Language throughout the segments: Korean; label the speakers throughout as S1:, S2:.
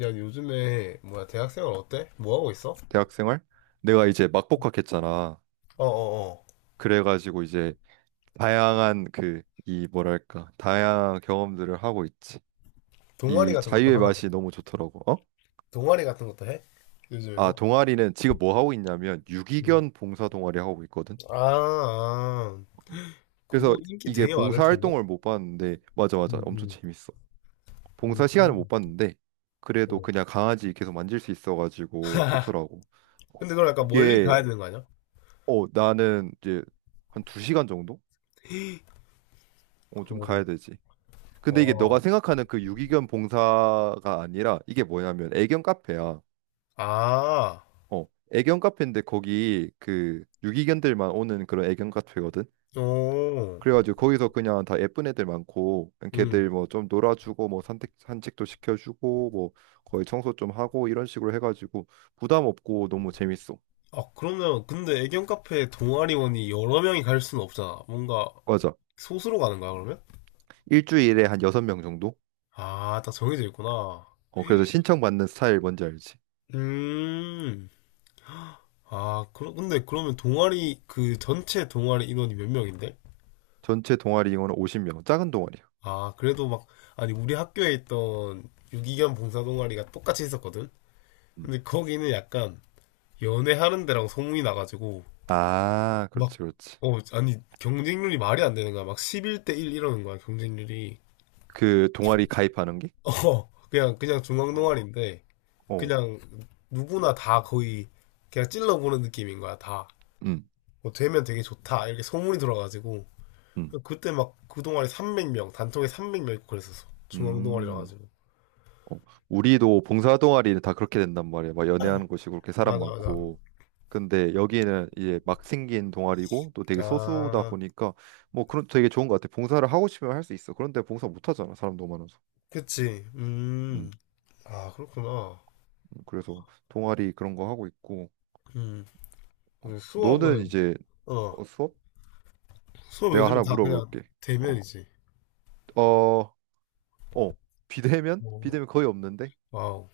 S1: 야, 요즘에 뭐야 대학생활 어때? 뭐 하고 있어?
S2: 대학 생활. 내가 이제 막 복학했잖아.
S1: 어, 어, 어.
S2: 그래가지고 이제 다양한 그 이 뭐랄까 다양한 경험들을 하고 있지.
S1: 동아리
S2: 이
S1: 같은 것도
S2: 자유의
S1: 하나. 그럼.
S2: 맛이 너무 좋더라고. 어?
S1: 동아리 같은 것도 해?
S2: 아,
S1: 요즘에도?
S2: 동아리는 지금 뭐 하고 있냐면
S1: 음.
S2: 유기견 봉사 동아리 하고 있거든.
S1: 아, 아.
S2: 그래서
S1: 그거 인기
S2: 이게
S1: 되게 많을
S2: 봉사
S1: 텐데.
S2: 활동을 못 봤는데, 맞아, 맞아,
S1: 음,
S2: 엄청
S1: 음.
S2: 재밌어. 봉사 시간을 못
S1: 음.
S2: 봤는데 그래도
S1: 어.
S2: 그냥 강아지 계속 만질 수 있어가지고 좋더라고.
S1: 근데 그걸 약간 멀리
S2: 이게
S1: 가야 되는 거 아니야?
S2: 나는 이제 한 2시간 정도? 좀
S1: 헐.
S2: 가야 되지. 근데 이게 너가
S1: 와.
S2: 생각하는 그 유기견 봉사가 아니라 이게 뭐냐면 애견 카페야.
S1: 아,
S2: 어, 애견 카페인데 거기 그 유기견들만 오는 그런 애견 카페거든.
S1: 오.
S2: 그래가지고 거기서 그냥 다 예쁜 애들 많고
S1: 음.
S2: 걔들 뭐 좀 놀아주고 뭐 산책도 시켜주고 뭐 거의 청소 좀 하고 이런 식으로 해가지고 부담 없고 너무 재밌어.
S1: 아, 그러면 근데 애견 카페 동아리원이 여러 명이 갈 수는 없잖아. 뭔가
S2: 맞아.
S1: 소수로 가는 거야, 그러면?
S2: 일주일에 한 6명 정도?
S1: 아, 딱 정해져 있구나.
S2: 그래서 신청받는 스타일 뭔지 알지?
S1: 음. 아, 근데 그러면 그 전체 동아리 인원이 몇 명인데?
S2: 전체 동아리 인원은 50명. 작은 동아리야.
S1: 아, 그래도 막, 아니, 우리 학교에 있던 유기견 봉사 동아리가 똑같이 있었거든?
S2: 음.
S1: 근데 거기는 약간 연애하는 데라고 소문이 나가지고,
S2: 아,
S1: 막,
S2: 그렇지, 그렇지.
S1: 아니, 경쟁률이 말이 안 되는 거야. 막 11대 1 이러는 거야, 경쟁률이.
S2: 그 동아리 가입하는 게?
S1: 어, 그냥 중앙
S2: 어,
S1: 동아리인데,
S2: 어.
S1: 그냥 누구나 다 거의, 그냥 찔러보는 느낌인 거야, 다.
S2: 음,
S1: 뭐 되면 되게 좋다, 이렇게 소문이 돌아가지고.
S2: 음,
S1: 그때 막 그 동아리 300명, 단톡에 300명 있고 그랬었어. 중앙 동아리라
S2: 음.
S1: 가지고.
S2: 어, 우리도 봉사 동아리는 다 그렇게 된단 말이야. 막 연애하는 곳이고 그렇게 사람
S1: 맞아, 맞아.
S2: 많고. 근데 여기는 이제 막 생긴 동아리고 또 되게 소수다
S1: 아,
S2: 보니까 뭐 그런 되게 좋은 것 같아. 봉사를 하고 싶으면 할 수 있어. 그런데 봉사 못 하잖아. 사람 너무 많아서.
S1: 그치. 음.
S2: 음,
S1: 아, 그렇구나.
S2: 그래서 동아리 그런 거 하고 있고.
S1: 음.
S2: 어,
S1: 근데
S2: 너는
S1: 수업은
S2: 이제.
S1: 어,
S2: 어, 수업?
S1: 수업
S2: 내가
S1: 요즘에
S2: 하나
S1: 다 그냥
S2: 물어볼게. 어,
S1: 대면이지.
S2: 어, 어, 비대면?
S1: 뭐,
S2: 비대면 거의 없는데.
S1: 와우.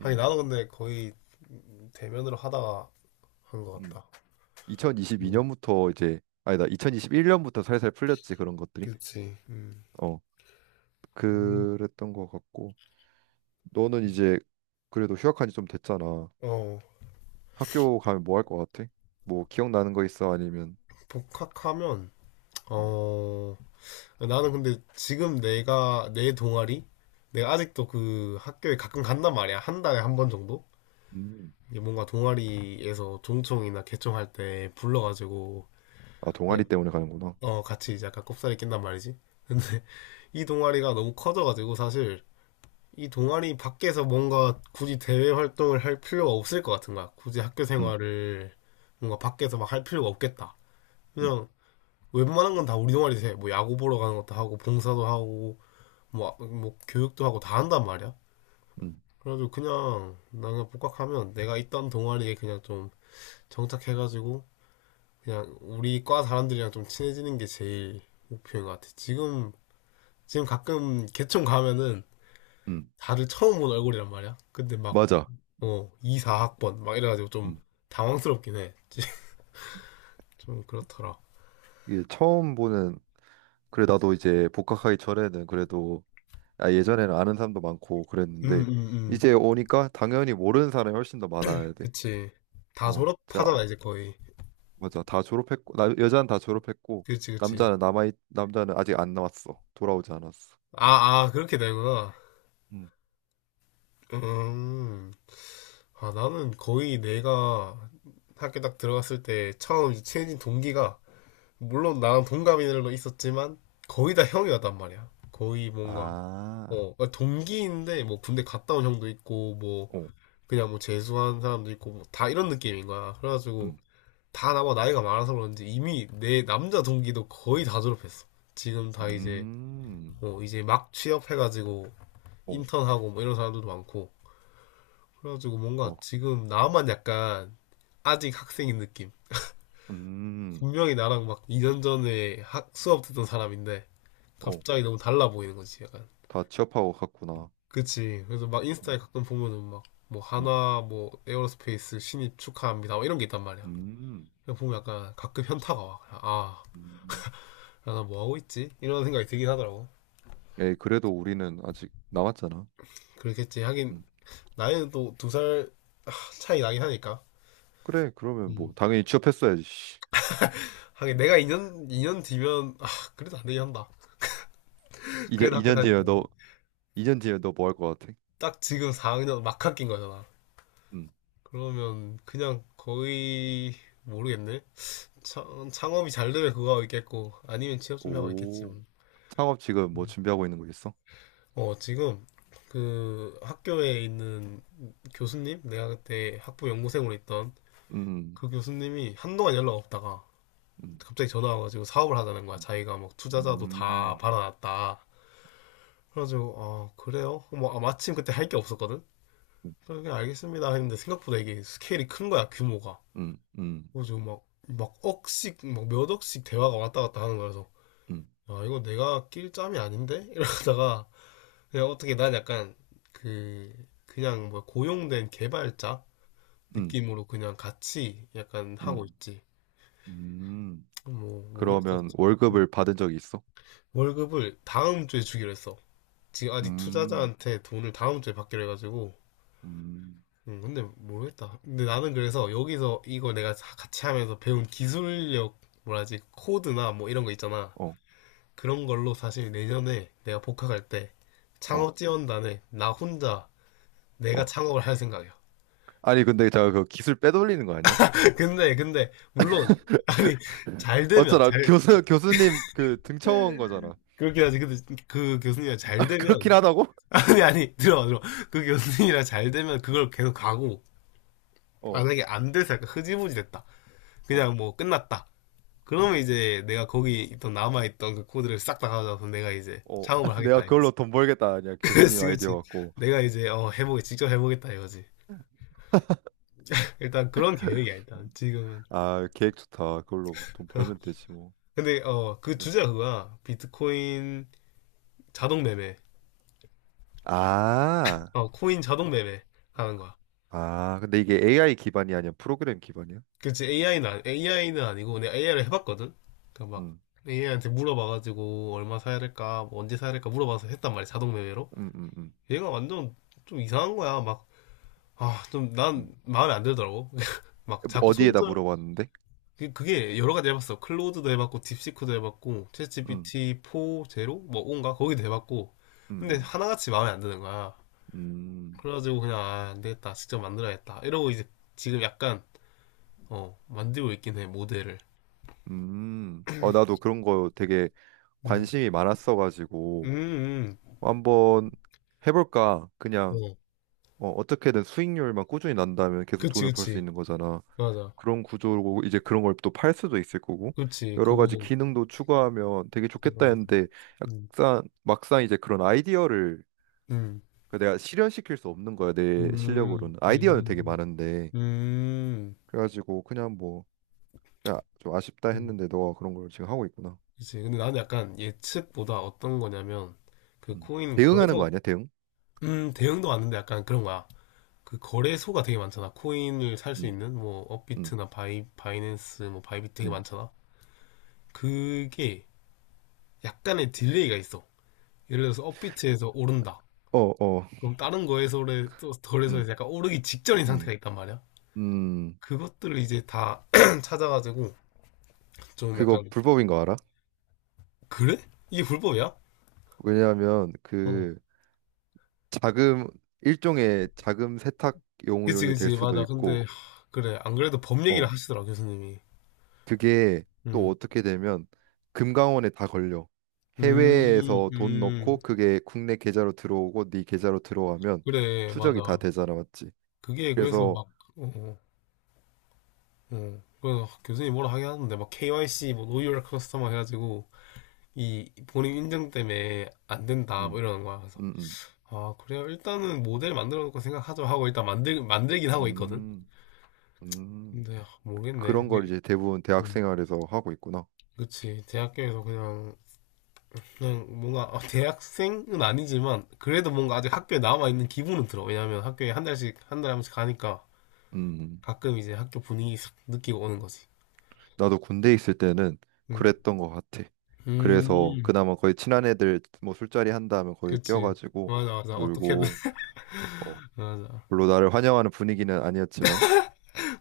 S1: 아니
S2: 음,
S1: 나도 근데 거의 대면으로 하다가 한 것
S2: 음.
S1: 같다. 음.
S2: 2022년부터 이제 아니다 2021년부터 살살 풀렸지 그런 것들이.
S1: 그치. 음.
S2: 어 그랬던 것 같고 너는 이제 그래도 휴학한 지 좀 됐잖아.
S1: 어,
S2: 학교 가면 뭐 할 것 같아? 뭐 기억나는 거 있어? 아니면
S1: 복학하면
S2: 음.
S1: 어, 나는 근데 지금 내가 내 동아리 내가 아직도 그 학교에 가끔 간단 말이야. 한 달에 한 번 정도?
S2: 음.
S1: 이게 뭔가 동아리에서 종총이나 개총할 때 불러가지고
S2: 아,
S1: 그냥
S2: 동아리 때문에 가는구나.
S1: 같이 이제 약간 꼽사리 낀단 말이지. 근데 이 동아리가 너무 커져가지고 사실 이 동아리 밖에서 뭔가 굳이 대외 활동을 할 필요가 없을 것 같은 거야. 굳이 학교
S2: 음,
S1: 생활을 뭔가 밖에서 막 할 필요가 없겠다.
S2: 음,
S1: 그냥 웬만한 건 다 우리 동아리에서 해. 뭐 야구 보러 가는 것도 하고 봉사도 하고 뭐, 뭐 교육도 하고 다 한단 말이야.
S2: 음,
S1: 그래가지고 그냥 나는 복학하면 내가 있던 동아리에 그냥 좀 정착해가지고 그냥 우리 과 사람들이랑 좀 친해지는 게 제일 목표인 것 같아. 지금 가끔 개총 가면은
S2: 음.
S1: 다들 처음 본 얼굴이란 말이야. 근데 막
S2: 맞아.
S1: 2, 4학번 막 이래가지고 좀
S2: 음.
S1: 당황스럽긴 해. 좀 그렇더라.
S2: 이게 처음 보는. 그래, 나도 이제 복학하기 전에는 그래도, 아, 예전에는 아는 사람도 많고
S1: 음,
S2: 그랬는데
S1: 음, 음.
S2: 이제 오니까 당연히 모르는 사람이 훨씬 더 많아야 돼.
S1: 그치. 다
S2: 어, 자,
S1: 졸업하잖아 이제 거의.
S2: 맞아. 다 졸업했고, 나, 여자는 다 졸업했고
S1: 그치, 그치.
S2: 남자는 아직 안 나왔어. 돌아오지 않았어.
S1: 아, 아, 그렇게 되는구나.
S2: 음.
S1: 음. 아, 나는 거의 내가 학교 딱 들어갔을 때 처음 이제 친해진 동기가 물론 나랑 동갑인들도 있었지만 거의 다 형이었단 말이야. 거의 뭔가
S2: 아.
S1: 동기인데 뭐 군대 갔다 온 형도 있고 뭐
S2: 어.
S1: 그냥 뭐 재수한 사람도 있고 뭐다 이런 느낌인 거야. 그래가지고
S2: 음.
S1: 다 나보다 나이가 많아서 그런지 이미 내 남자 동기도 거의 다 졸업했어. 지금 다 이제
S2: 음.
S1: 이제 막 취업해가지고
S2: 어.
S1: 인턴하고 뭐 이런 사람들도 많고 그래가지고 뭔가
S2: 어.
S1: 지금 나만 약간 아직 학생인 느낌.
S2: 음.
S1: 분명히 나랑 막 2년
S2: 그렇게.
S1: 전에 수업 듣던 사람인데
S2: 어.
S1: 갑자기 너무 달라 보이는 거지, 약간.
S2: 다 취업하고 갔구나.
S1: 그치. 그래서 막 인스타에
S2: 음.
S1: 가끔 보면은 막 뭐
S2: 음.
S1: 하나 뭐 에어로스페이스 신입 축하합니다 뭐 이런 게 있단 말이야.
S2: 음.
S1: 그냥 보면 약간 가끔 현타가 와. 아,
S2: 음.
S1: 나 뭐 하고 있지? 이런 생각이 들긴 하더라고.
S2: 에이, 그래도 우리는 아직 남았잖아.
S1: 그렇겠지. 하긴
S2: 음.
S1: 나이는 또 두 살 차이 나긴 하니까.
S2: 그래. 그러면 뭐
S1: 음.
S2: 당연히 취업했어야지. 씨.
S1: 하긴 내가 2년 이 년 뒤면 아, 그래도 안 되긴 한다.
S2: 이제
S1: 그래도 학교
S2: 2년
S1: 다닐 때.
S2: 뒤에 너. 2년 뒤에 너 뭐 할 것 같아?
S1: 딱 지금 4학년 막학기인 거잖아.
S2: 음.
S1: 그러면 그냥 거의 모르겠네. 창업이 잘 되면 그거 하고 있겠고 아니면 취업 준비하고 있겠지
S2: 오.
S1: 뭐.
S2: 창업 지금 뭐 준비하고 있는 거 있어?
S1: 지금 그 학교에 있는 교수님 내가 그때 학부 연구생으로 있던
S2: 음.
S1: 그 교수님이 한동안 연락 없다가
S2: 음.
S1: 갑자기 전화 와가지고 사업을 하자는 거야. 자기가 막 투자자도 다
S2: 음,
S1: 받아놨다. 그래가지고 아 그래요? 뭐 아, 마침 그때 할 게 없었거든. 그래 알겠습니다 했는데 생각보다 이게 스케일이 큰 거야 규모가.
S2: 음, 음,
S1: 그래서 막 몇 억씩 대화가 왔다 갔다 하는 거라서,
S2: 음,
S1: 아, 이거 내가 낄 짬이 아닌데? 이러다가, 그냥 어떻게 난 약간, 그, 그냥 뭐 고용된 개발자
S2: 음,
S1: 느낌으로 그냥 같이 약간 하고
S2: 음,
S1: 있지.
S2: 음.
S1: 뭐,
S2: 그러면
S1: 모르겠었지. 음.
S2: 월급을 받은 적이 있어?
S1: 월급을 다음 주에 주기로 했어. 지금 아직
S2: 음,
S1: 투자자한테 돈을 다음 주에 받기로 해가지고,
S2: 음,
S1: 근데 모르겠다. 근데 나는 그래서 여기서 이거 내가 같이 하면서 배운 기술력, 뭐라지, 코드나 뭐 이런 거 있잖아.
S2: 어,
S1: 그런 걸로 사실 내년에 내가 복학할 때
S2: 어,
S1: 창업 지원단에 나 혼자 내가
S2: 어.
S1: 창업을 할 생각이야.
S2: 아니, 근데 제가 그 기술 빼돌리는 거 아니야?
S1: 근데 물론 아니 잘 되면
S2: 맞잖아. 교수님 그 등쳐온 거잖아.
S1: 그렇긴 하지. 근데 그 교수님이랑 잘
S2: 아, 그렇긴
S1: 되면
S2: 하다고?
S1: 아니 아니 들어 들어 그 교수님이랑 잘 되면 그걸 계속 가고
S2: 어,
S1: 만약에 안 돼서 약간 흐지부지 됐다.
S2: 어,
S1: 그냥 뭐 끝났다. 그러면
S2: 어,
S1: 이제 내가 거기 있던 남아있던 그 코드를 싹 다 가져와서 내가 이제
S2: 어.
S1: 창업을
S2: 내가
S1: 하겠다 이거지.
S2: 그걸로 돈 벌겠다. 아니야. 교수님
S1: 그렇지
S2: 아이디어
S1: 그렇지.
S2: 갖고.
S1: 내가 이제 어 해보게 직접 해보겠다 이거지. 일단 그런 계획이야, 일단. 지금은.
S2: 아, 계획 좋다. 그걸로 돈 벌면 되지 뭐.
S1: 근데, 그
S2: 그래.
S1: 주제가 그거야. 비트코인 자동 매매.
S2: 아,
S1: 코인 자동 매매 하는 거야.
S2: 아, 근데 이게 AI 기반이 아니야? 프로그램 기반이야?
S1: 그치, AI는, 아니, AI는 아니고, 내가 AI를 해봤거든? 그니까 막,
S2: 응.
S1: AI한테 물어봐가지고, 얼마 사야 될까, 뭐 언제 사야 될까 물어봐서 했단 말이야, 자동 매매로.
S2: 음, 음, 음,
S1: 얘가 완전 좀 이상한 거야. 막, 아, 좀,
S2: 음.
S1: 난 마음에 안 들더라고. 막, 자꾸
S2: 어디에다
S1: 손절,
S2: 물어봤는데?
S1: 그게 여러 가지 해봤어. 클로드도 해봤고, 딥시크도 해봤고, 챗
S2: 음,
S1: GPT 4, 제로? 뭐, 온가? 거기도 해봤고. 근데
S2: 음,
S1: 하나같이 마음에 안 드는 거야.
S2: 음, 음.
S1: 그래가지고 그냥, 아, 안 되겠다. 직접 만들어야겠다. 이러고 이제 지금 약간, 만들고 있긴 해, 모델을.
S2: 음. 어, 나도 그런 거 되게
S1: 음,
S2: 관심이 많았어가지고
S1: 음,
S2: 한번 해볼까? 그냥,
S1: 어.
S2: 어, 어떻게든 수익률만 꾸준히 난다면 계속
S1: 그치,
S2: 돈을 벌 수
S1: 그치.
S2: 있는 거잖아.
S1: 맞아.
S2: 그런 구조고 이제 그런 걸 또 팔 수도 있을 거고
S1: 그치,
S2: 여러 가지
S1: 그거.
S2: 기능도 추가하면 되게 좋겠다 했는데
S1: 음,
S2: 약간 막상 이제 그런 아이디어를
S1: 음,
S2: 그 내가 실현시킬 수 없는 거야. 내
S1: 음,
S2: 실력으로는 아이디어는 되게
S1: 음,
S2: 많은데
S1: 음.
S2: 그래가지고 그냥 뭐, 야, 좀 아쉽다
S1: 음.
S2: 했는데 너가 그런 걸 지금 하고 있구나.
S1: 그치. 근데 나는 약간 예측보다 어떤 거냐면, 그
S2: 음.
S1: 코인
S2: 대응하는
S1: 거래소,
S2: 거 아니야, 대응?
S1: 대형도 왔는데 약간 그런 거야. 그 거래소가 되게 많잖아. 코인을 살 수
S2: 음,
S1: 있는 뭐
S2: 음,
S1: 업비트나 바이낸스 뭐 바이비트 되게
S2: 음.
S1: 많잖아. 그게 약간의 딜레이가 있어. 예를 들어서 업비트에서 오른다.
S2: 어, 어,
S1: 그럼 다른 거래소에 또 거래소에서
S2: 음,
S1: 약간 오르기 직전인 상태가
S2: 음,
S1: 있단 말이야.
S2: 음.
S1: 그것들을 이제 다 찾아가지고 좀
S2: 그거
S1: 약간
S2: 불법인 거 알아?
S1: 그래? 이게 불법이야?
S2: 왜냐하면
S1: 어.
S2: 그 자금 일종의 자금
S1: 그치
S2: 세탁용으로 될
S1: 그치
S2: 수도
S1: 맞아. 근데
S2: 있고,
S1: 하, 그래 안 그래도 법 얘기를
S2: 어,
S1: 하시더라 교수님이.
S2: 그게 또
S1: 음.
S2: 어떻게 되면 금감원에 다 걸려.
S1: 음,
S2: 해외에서 돈
S1: 음,
S2: 넣고 그게 국내 계좌로 들어오고 네 계좌로 들어가면
S1: 그래, 맞아.
S2: 추적이 다 되잖아, 맞지?
S1: 그게 그래서
S2: 그래서
S1: 막, 어, 어, 어. 그래서 교수님이 뭐라 하긴 하는데, 막 KYC, 뭐, Know Your Customer 해가지고, 이 본인 인증 때문에 안 된다, 뭐
S2: 음,
S1: 이러는 거야. 그래서,
S2: 음, 음.
S1: 아, 그래요? 일단은 모델 만들어 놓고 생각하죠 하고 일단 만들긴 하고 있거든?
S2: 음. 음,
S1: 근데, 아, 모르겠네.
S2: 그런 걸
S1: 이게,
S2: 이제 대부분 대학
S1: 음.
S2: 생활에서 하고 있구나.
S1: 그치. 대학교에서 그냥, 뭔가, 대학생은 아니지만, 그래도 뭔가 아직 학교에 남아있는 기분은 들어. 왜냐면 학교에 한 달에 한 번씩 가니까,
S2: 음,
S1: 가끔 이제 학교 분위기 싹 느끼고 오는 거지.
S2: 나도 군대 있을 때는
S1: 음.
S2: 그랬던 것 같아. 그래서
S1: 음.
S2: 그나마 거의 친한 애들 뭐 술자리 한다 하면 거의
S1: 그치.
S2: 껴가지고
S1: 맞아, 맞아. 어떻게든.
S2: 놀고, 어,
S1: 맞아.
S2: 물론 나를 환영하는 분위기는 아니었지만,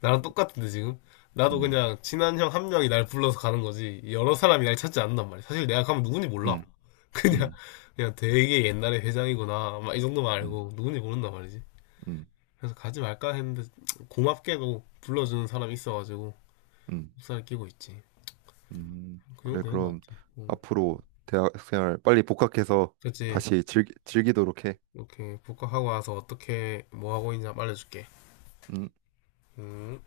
S1: 나랑 똑같은데, 지금? 나도
S2: 음,
S1: 그냥 친한 형 한 명이 날 불러서 가는 거지. 여러 사람이 날 찾지 않는단 말이야. 사실 내가 가면 누군지 몰라.
S2: 음,
S1: 그냥,
S2: 음,
S1: 되게 옛날에 회장이구나. 막 이 정도만
S2: 음,
S1: 알고 누군지 모른단 말이지.
S2: 음,
S1: 그래서 가지 말까 했는데, 고맙게도 불러주는 사람이 있어가지고,
S2: 음,
S1: 흡사를 끼고 있지. 그 정도
S2: 그래,
S1: 되는 것
S2: 그럼
S1: 같아. 응.
S2: 앞으로 대학 생활 빨리 복학해서
S1: 그치.
S2: 다시 즐기도록 해.
S1: 이렇게 복학하고 와서 어떻게, 뭐 하고 있냐 알려줄게.
S2: 음.
S1: 음.